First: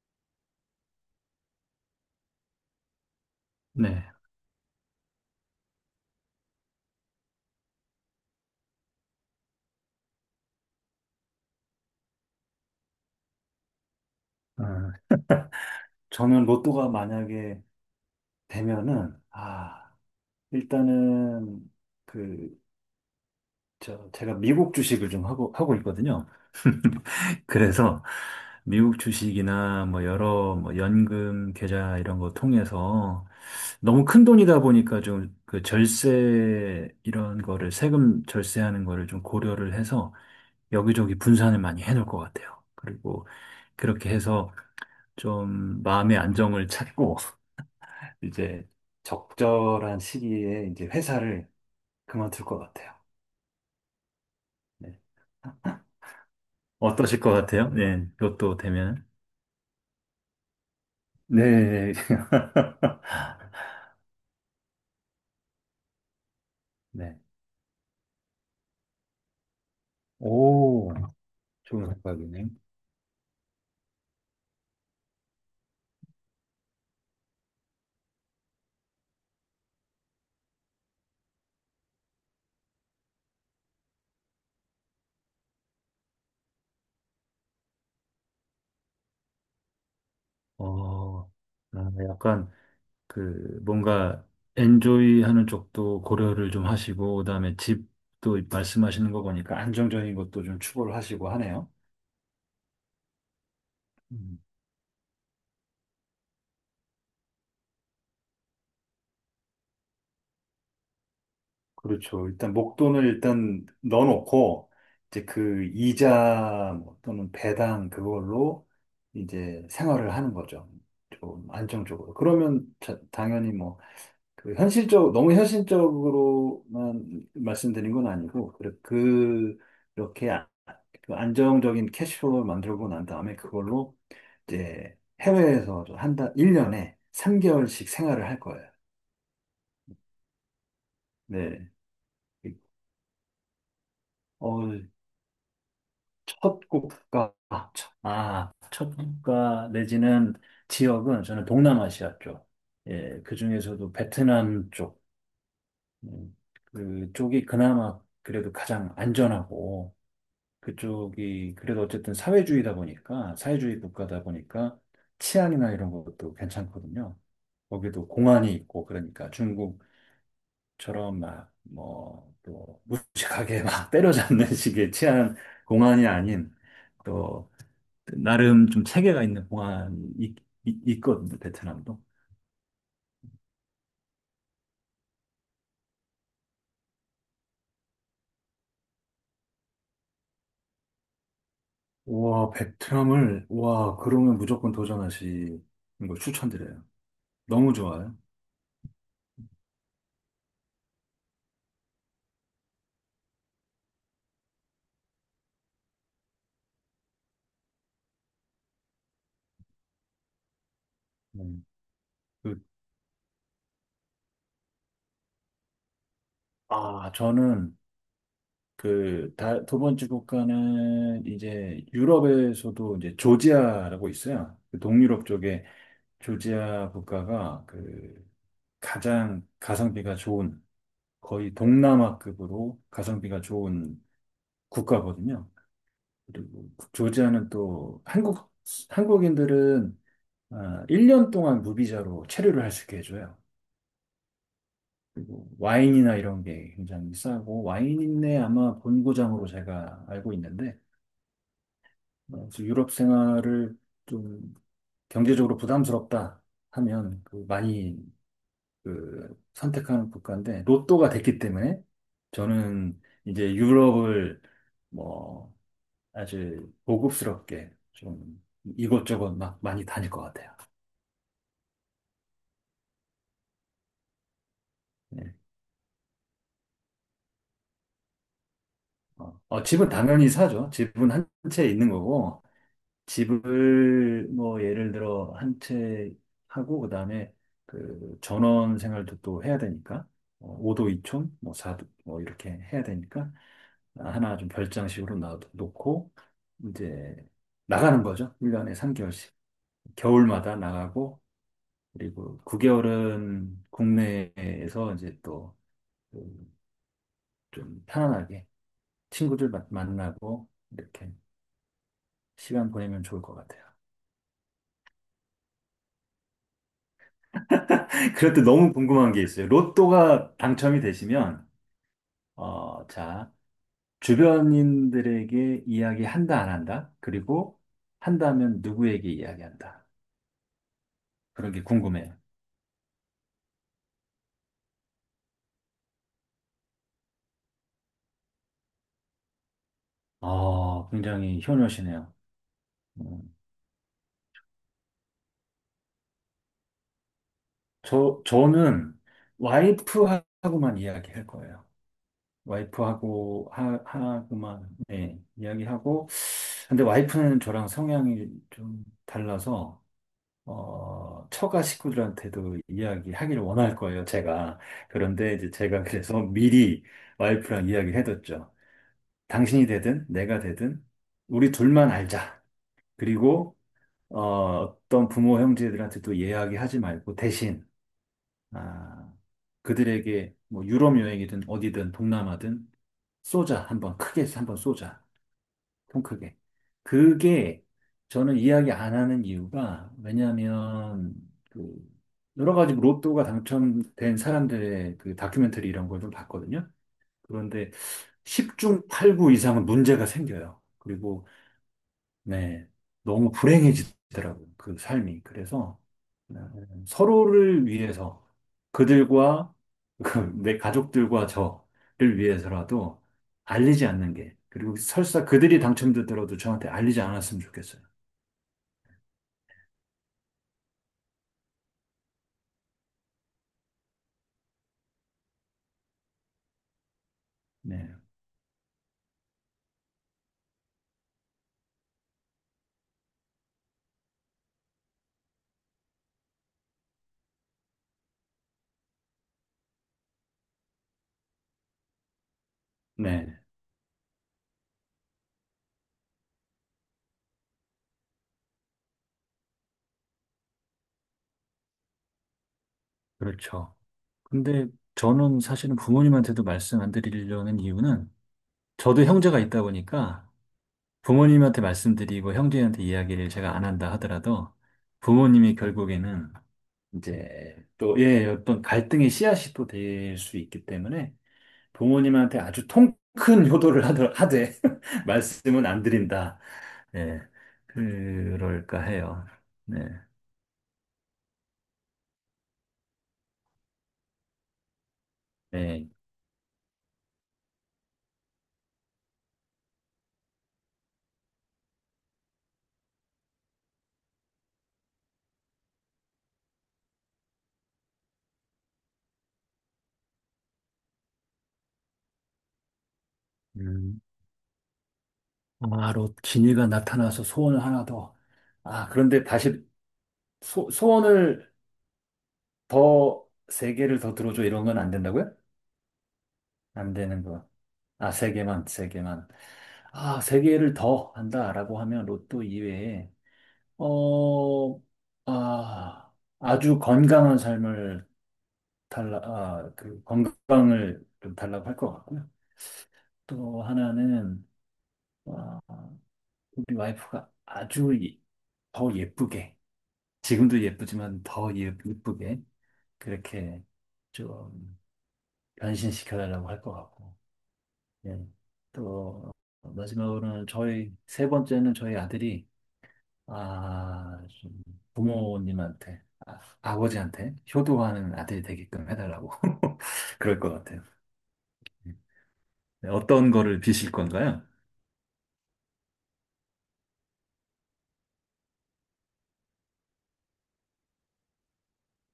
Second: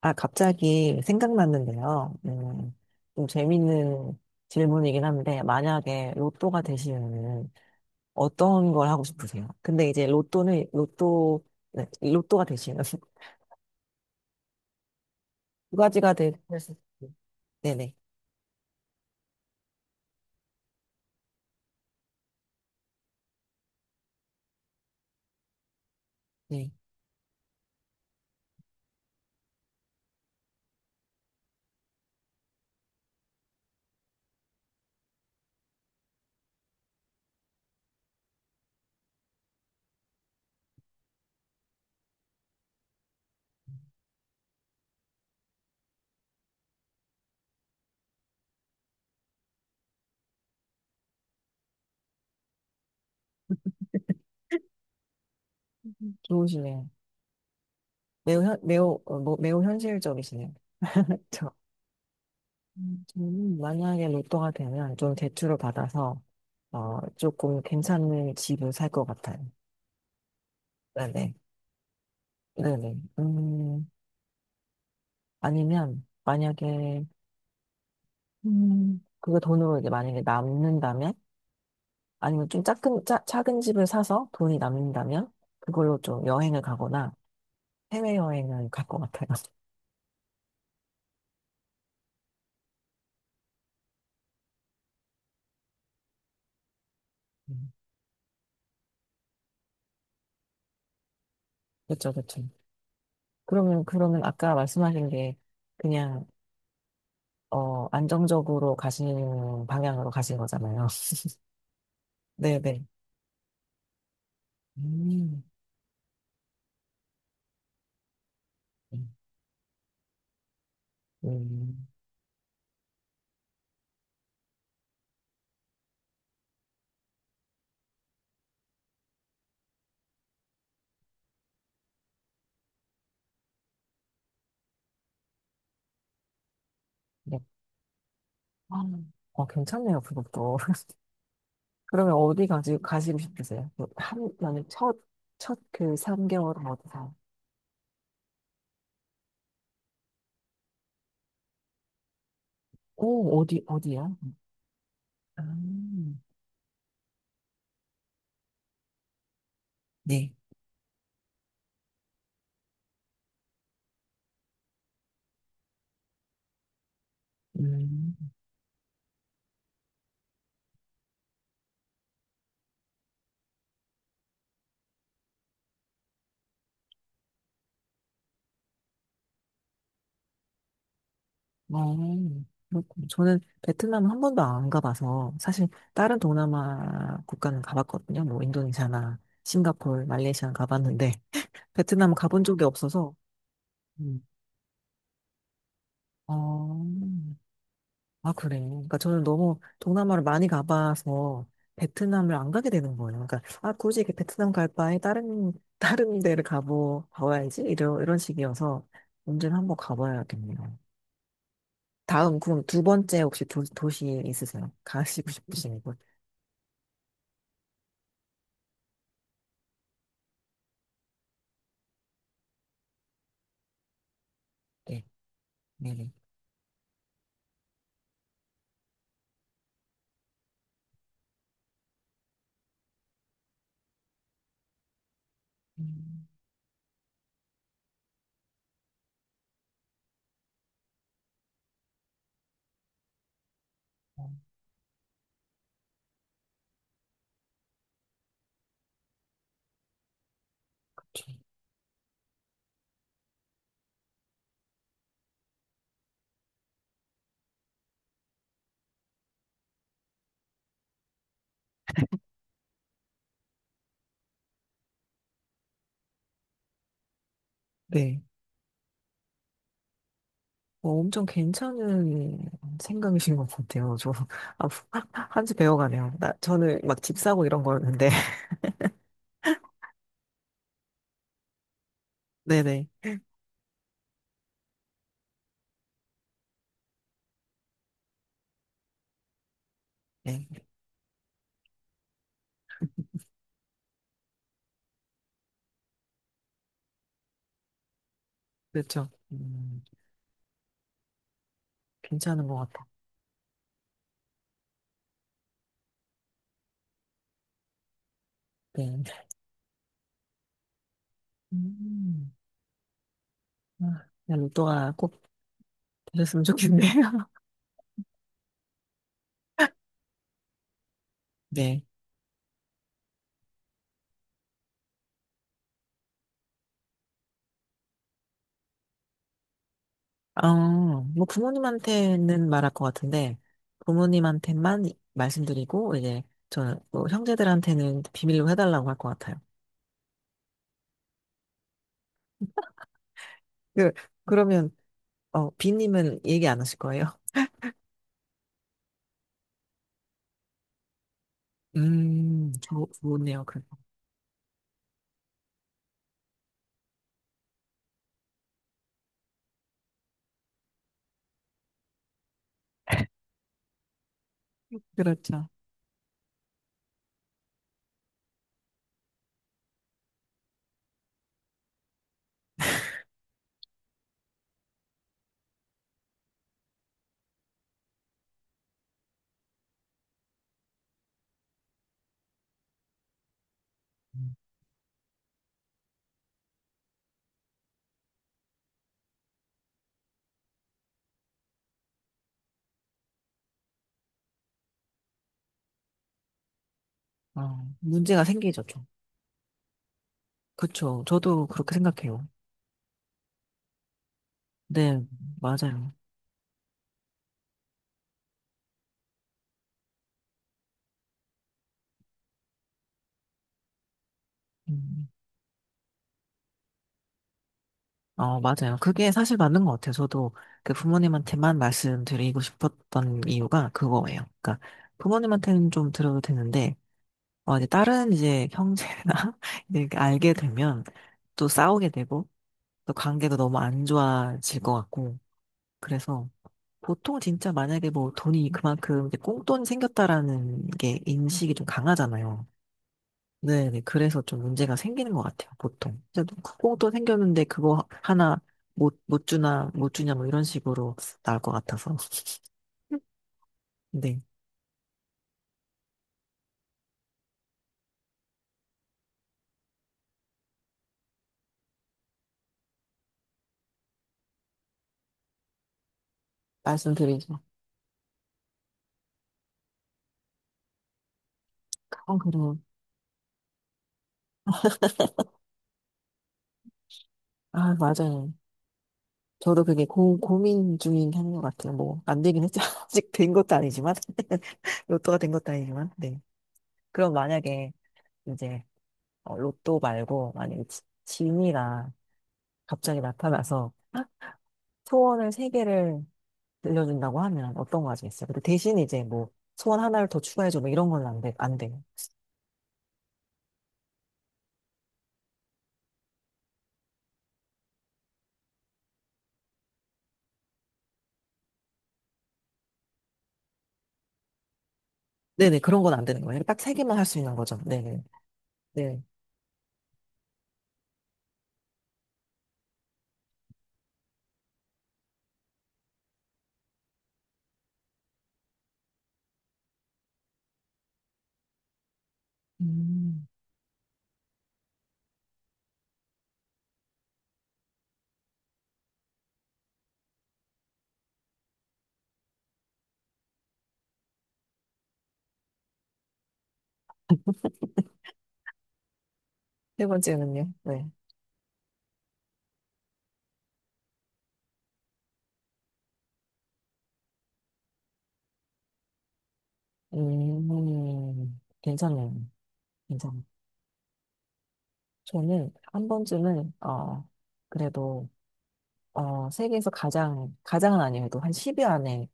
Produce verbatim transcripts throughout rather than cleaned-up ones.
아, 갑자기 생각났는데요. 음, 좀 네. 재밌는 질문이긴 한데, 만약에 로또가 되시면은 어떤 걸 하고 싶으세요? 근데 이제 로또는, 로또, 네, 로또가 되시면 어, 두 가지가 될 저는 수 로또가 있어요. 만약에 네네. 되면은, 아, 일단은, 그, 저, 제가 미국 주식을 좀 하고, 하고 있거든요. 네. 그래서 미국 주식이나 뭐 여러 뭐 연금 계좌 이런 거 통해서 너무 큰 돈이다 보니까 좀 그 절세 이런 거를 세금 절세하는 거를 좀 고려를 해서 여기저기 분산을 많이 해놓을 것 같아요. 그리고 그렇게 해서 좀 마음의 안정을 찾고 이제 적절한 시기에 이제 회사를 그만둘 것 같아요. 네. 음. 좋으시네요. 어떠실 것 같아요? 네, 매우, 로또 현, 매우, 되면. 어, 뭐, 매우 현실적이시네요. 그렇죠. 네. 저는 만약에 로또가 되면 좀 대출을 받아서, 어, 네. 조금 괜찮은 집을 살 것 같아요. 오, 네네. 좋은 생각이네요. 네네. 음, 아니면 만약에 음, 그거 돈으로 이제 만약에 남는다면, 아니면 좀 작은 짜, 작은 집을 사서 돈이 남는다면 그걸로 좀 여행을 가거나 해외 여행을 갈 것 같아요. 어, 아, 약간 그 뭔가 엔조이 하는 쪽도 고려를 좀 하시고, 그다음에 음, 집도 말씀하시는 거 보니까 안정적인 것도 좀 추구를 하시고 하네요. 그렇죠, 그렇죠. 그러면 그러면 음. 아까 말씀하신 게 그냥 어 안정적으로 가시는 방향으로 가신 거잖아요. 그렇죠. 일단 네, 네. 목돈을 일단 넣어놓고 이제 음. 그 이자 뭐 또는 배당 그걸로 이제 생활을 하는 거죠. 좀 음. 안정적으로. 그러면 자- 당연히 뭐 그 현실적 너무 현실적으로만 말씀드린 건 아니고 그 그 이렇게 아- 그 안정적인 캐시플로우를 만들고 난 다음에 그걸로 이제 해외에서 한 달, 일 년에 네. 삼 개월씩 생활을 할 거예요. 아, 어, 괜찮네요, 그것도. 네. 그러면 어디 가지, 가시고 싶으세요? 그 한, 어, 만약 첫, 첫 그 첫 삼 개월은 어디 가? 국가, 아, 첫 아, 국가 내지는 지역은 저는 동남아시아 쪽, 예, 그 오, 어디, 중에서도 어디야? 베트남 쪽, 아, 음, 그쪽이 그나마 그래도 가장 안전하고, 네. 그쪽이 그래도 어쨌든 사회주의다 보니까, 사회주의 국가다 보니까 치안이나 이런 것도 괜찮거든요. 거기도 음, 공안이 있고, 그러니까 중국처럼 막, 뭐, 또 무식하게 막 때려잡는 식의 치안 공안이 아닌, 또 나름 좀 체계가 있는 공항이 있- 있- 있거든요, 어, 베트남도. 그렇군요. 저는 베트남 한 번도 안 가봐서 사실 다른 동남아 국가는 가봤거든요. 뭐 인도네시아나 싱가포르, 말레이시아는 가봤는데 베트남 가본 와, 적이 없어서. 베트남을, 와, 음. 그러면 무조건 도전하시는 걸 어, 추천드려요. 너무 좋아요. 아, 그래. 그러니까 저는 너무 동남아를 많이 가봐서 베트남을 안 가게 되는 거예요. 그러니까, 아, 굳이 이렇게 베트남 갈 바에 다른, 다른 데를 가보, 가봐야지. 이런, 이런 식이어서 언제는 한번 가봐야겠네요. 음. 다음, 그, 그럼 두 번째 혹시 도, 도시 있으세요? 가시고 싶으신 곳? 아, 저는 그, 다, 두 번째 국가는 이제 유럽에서도 이제 조지아라고 있어요. 그 네, 동유럽 쪽에 네네. 조지아 국가가 그 가장 가성비가 좋은, 거의 동남아급으로 가성비가 좋은 국가거든요. 음, 그리고 조지아는 또 한국, 한국인들은 아, 일 년 동안 무비자로 체류를 할 수 있게 해줘요. 그리고 와인이나 이런 게 굉장히 싸고, 와인인데 아마 본고장으로 제가 알고 있는데, 그쵸. 어, 그래서 유럽 생활을 좀 경제적으로 부담스럽다 하면 그 많이 그 선택하는 국가인데, 로또가 됐기 때문에 저는 이제 유럽을 뭐 아주 고급스럽게 네. 좀 이것저것 막 많이 다닐 것 같아요. 뭐 엄청 괜찮은 생각이신 것 같아요. 저, 아, 네. 한수 배워가네요. 나, 저는 막 집 사고 이런 거였는데. 어, 어, 집은 당연히 사죠. 집은 한 채 있는 거고, 네네. 집을 뭐 예를 들어 한 채 하고, 그 다음에 그 전원 생활도 또 해야 되니까, 네. 어, 오 도 이 촌, 뭐 사 도, 뭐 이렇게 해야 되니까, 하나 좀 별장식으로 놔놓고, 이제 나가는 거죠. 일 년에 그렇죠. 삼 개월씩. 음. 겨울마다 나가고, 그리고 괜찮은 것 같아. 구 개월은 국내에서 이제 또 그 좀 편안하게 네. 친구들 마- 만나고 이렇게 음. 시간 보내면 좋을 것 같아요. 아, 그냥 로또가 꼭 되셨으면 좋겠네요. 그럴 때 너무 궁금한 게 있어요. 로또가 당첨이 되시면, 네. 어, 자, 주변인들에게 이야기한다, 안 한다? 그리고 한다면 누구에게 이야기한다? 어, 뭐 그런 게 궁금해요. 부모님한테는 말할 것 같은데, 부모님한테만 말씀드리고, 이제, 저는 뭐 형제들한테는 비밀로 해달라고 할 것 같아요. 아, 굉장히 효녀시네요. 음, 그, 그러면, 어, 비님은 얘기 안 하실 거예요? 저, 저는 와이프하고만 이야기할 거예요. 음, 저, 좋네요. 와이프하고 그, 하, 하고만 네, 이야기하고 근데 와이프는 저랑 성향이 좀 달라서 어, 처가 식구들한테도 이야기하기를 원할 거예요, 제가. 그런데 그렇죠. 이제 제가 그래서 미리 와이프랑 이야기해뒀죠. 당신이 되든 내가 되든 우리 둘만 알자. 그리고 어, 어떤 부모 형제들한테도 이야기하지 말고 대신 아, 그들에게 뭐 유럽 여행이든 어디든 동남아든 쏘자 한번 크게 음, 한번 쏘자 통 크게 그게 저는 이야기 안 하는 이유가 왜냐하면 그 여러 가지 뭐 로또가 당첨된 사람들의 그 다큐멘터리 이런 걸 좀 봤거든요. 어, 그런데 문제가 생기죠, 좀. 십중 팔구 이상은 문제가 생겨요. 그쵸. 그리고 저도 그렇게 생각해요. 네, 너무 불행해지더라고요. 그 네, 삶이. 그래서 맞아요. 네, 서로를 위해서 그들과 그 내 가족들과 저를 위해서라도 알리지 않는 게 그리고 음. 설사 그들이 당첨되더라도 저한테 알리지 않았으면 좋겠어요. 어, 맞아요. 그게 사실 맞는 것 같아요. 저도 그 부모님한테만 말씀드리고 싶었던 이유가 그거예요. 그러니까 부모님한테는 좀 들어도 되는데, 어, 이제 네, 다른 이제 형제나 이제 이렇게 알게 되면 또 싸우게 되고, 또 관계도 너무 안 좋아질 것 같고, 그래서 보통 진짜 만약에 뭐 돈이 그만큼 이제 꽁돈이 생겼다라는 게 인식이 좀 강하잖아요. 네, 네, 네. 그래서 좀 문제가 생기는 것 같아요, 보통. 진짜 콩도 생겼는데 그거 하나 못, 못 주나, 못 주냐, 뭐 이런 식으로 나올 것 같아서. 그렇죠. 네, 근데 저는 사실은 부모님한테도 말씀 안 드리려는 이유는 저도 형제가 있다 보니까 부모님한테 말씀드리고 형제한테 이야기를 제가 안 한다 하더라도 부모님이 결국에는 말씀드리죠. 이제 또, 예, 어떤 갈등의 씨앗이 또 될 수 있기 때문에 어, 부모님한테 그럼. 아주 통 큰 효도를 하더, 하되 말씀은 안 드린다. 예, 아, 맞아요. 그럴까 해요. 저도 네, 그게 고, 고민 중인 게 하는 것 같아요. 뭐, 안 되긴 했죠. 아직 된 것도 아니지만. 로또가 된 것도 네. 아니지만. 네. 그럼 만약에 이제, 어, 로또 말고, 만약에 지, 진이가 갑자기 나타나서 소원을 세 개를 들려준다고 하면 어떤 거 하시겠어요? 근데 대신 이제 뭐 소원 하나를 더 추가해줘 뭐 이런 건 안 돼, 안 돼요. 음, 바로 진이가 나타나서 소원을 하나 더. 아, 그런데 다시 소, 소원을 더 세 개를 더 들어줘 이런 건 안 된다고요? 네네, 그런 건 안 되는 거예요. 딱 세 안 개만 할 수 되는 있는 거. 거죠. 네네. 아, 세 개만, 세 네. 개만. 아, 세 개를 더 한다라고 하면 로또 이외에 어, 아, 아주 건강한 삶을 달라, 아, 그 건강을 좀 달라고 할 것 같고요. 음. 또 하나는, 아, 우리 와이프가 아주 이- 더 예쁘게, 지금도 예쁘지만 더 예- 예쁘게, 그렇게 좀 변신시켜달라고 할 것 같고, 예. 또, 세 마지막으로는 번째는요? 네. 저희, 세 번째는 저희 아들이 아, 좀 부모님한테, 아, 아버지한테 효도하는 아들이 되게끔 해달라고. 그럴 것 같아요. 음, 괜찮네요. 네, 괜찮아요. 어떤 거를 비실 건가요? 저는 한 번쯤은, 어, 그래도, 어, 세계에서 가장, 가장은 아니어도 한 십 위 안에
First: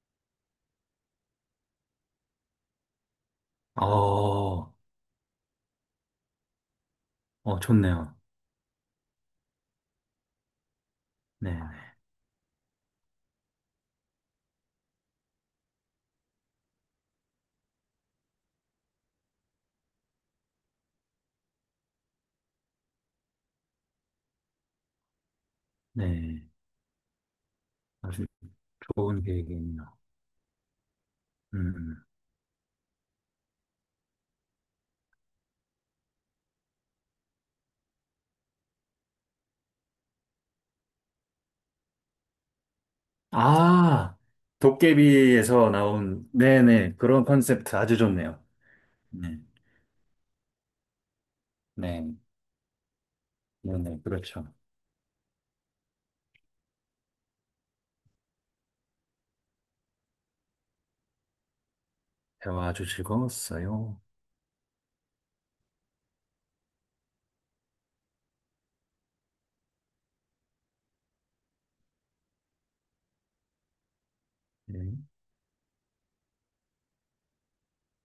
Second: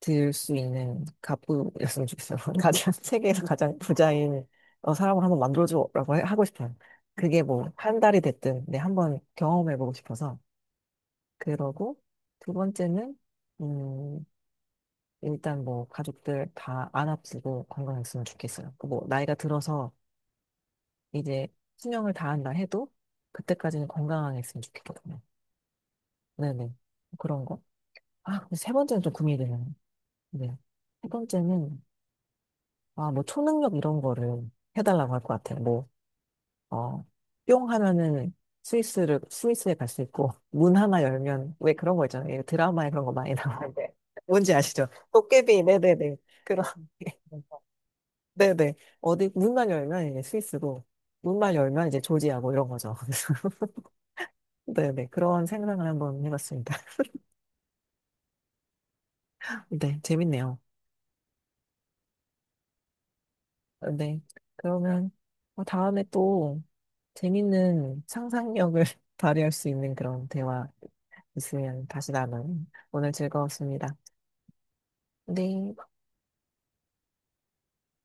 들 수 있는 갑부였으면 좋겠어요. 가장, 세계에서 가장 부자인 어, 어, 사람을 한번 만들어주라고 해- 하고 싶어요. 그게 어, 뭐, 한 좋네요. 달이 됐든, 네, 한번 경험해보고 싶어서. 네, 그러고, 두 번째는, 음, 일단 뭐, 가족들 다 안 아프고 건강했으면 좋겠어요. 그 뭐, 나이가 들어서 이제 수명을 다한다 해도, 그때까지는 건강하게 했으면 좋겠거든요. 네. 네. 네네. 그런 거. 아주 아, 근데 세 번째는 좀 좋은 고민이 되네요. 계획이네요. 네. 세 음. 번째는, 음. 아, 뭐 초능력 이런 거를 해달라고 할 것 같아요. 뭐, 어, 뿅 하면은 스위스를, 스위스에 갈 수 있고, 문 하나 열면, 왜 그런 거 있잖아요. 드라마에 그런 거 많이 나오는데. 아, 뭔지 아시죠? 도깨비, 도깨비에서 네네네. 나온, 그런, 네네. 게. 그런 컨셉트 아주 좋네요. 네네. 어디, 네, 문만 열면 이제 스위스고, 문만 열면 이제 네. 조지하고 이런 거죠. 네네. 그래서 그렇죠. 네네. 그런 생각을 한번 해봤습니다. 네, 재밌네요. 대화 아주 어, 즐거웠어요. 네. 그러면 어, 다음에 또 재밌는 상상력을 발휘할 수 있는 그런 대화 있으면 다시 나눠요. 오늘 즐거웠습니다. 네. 네.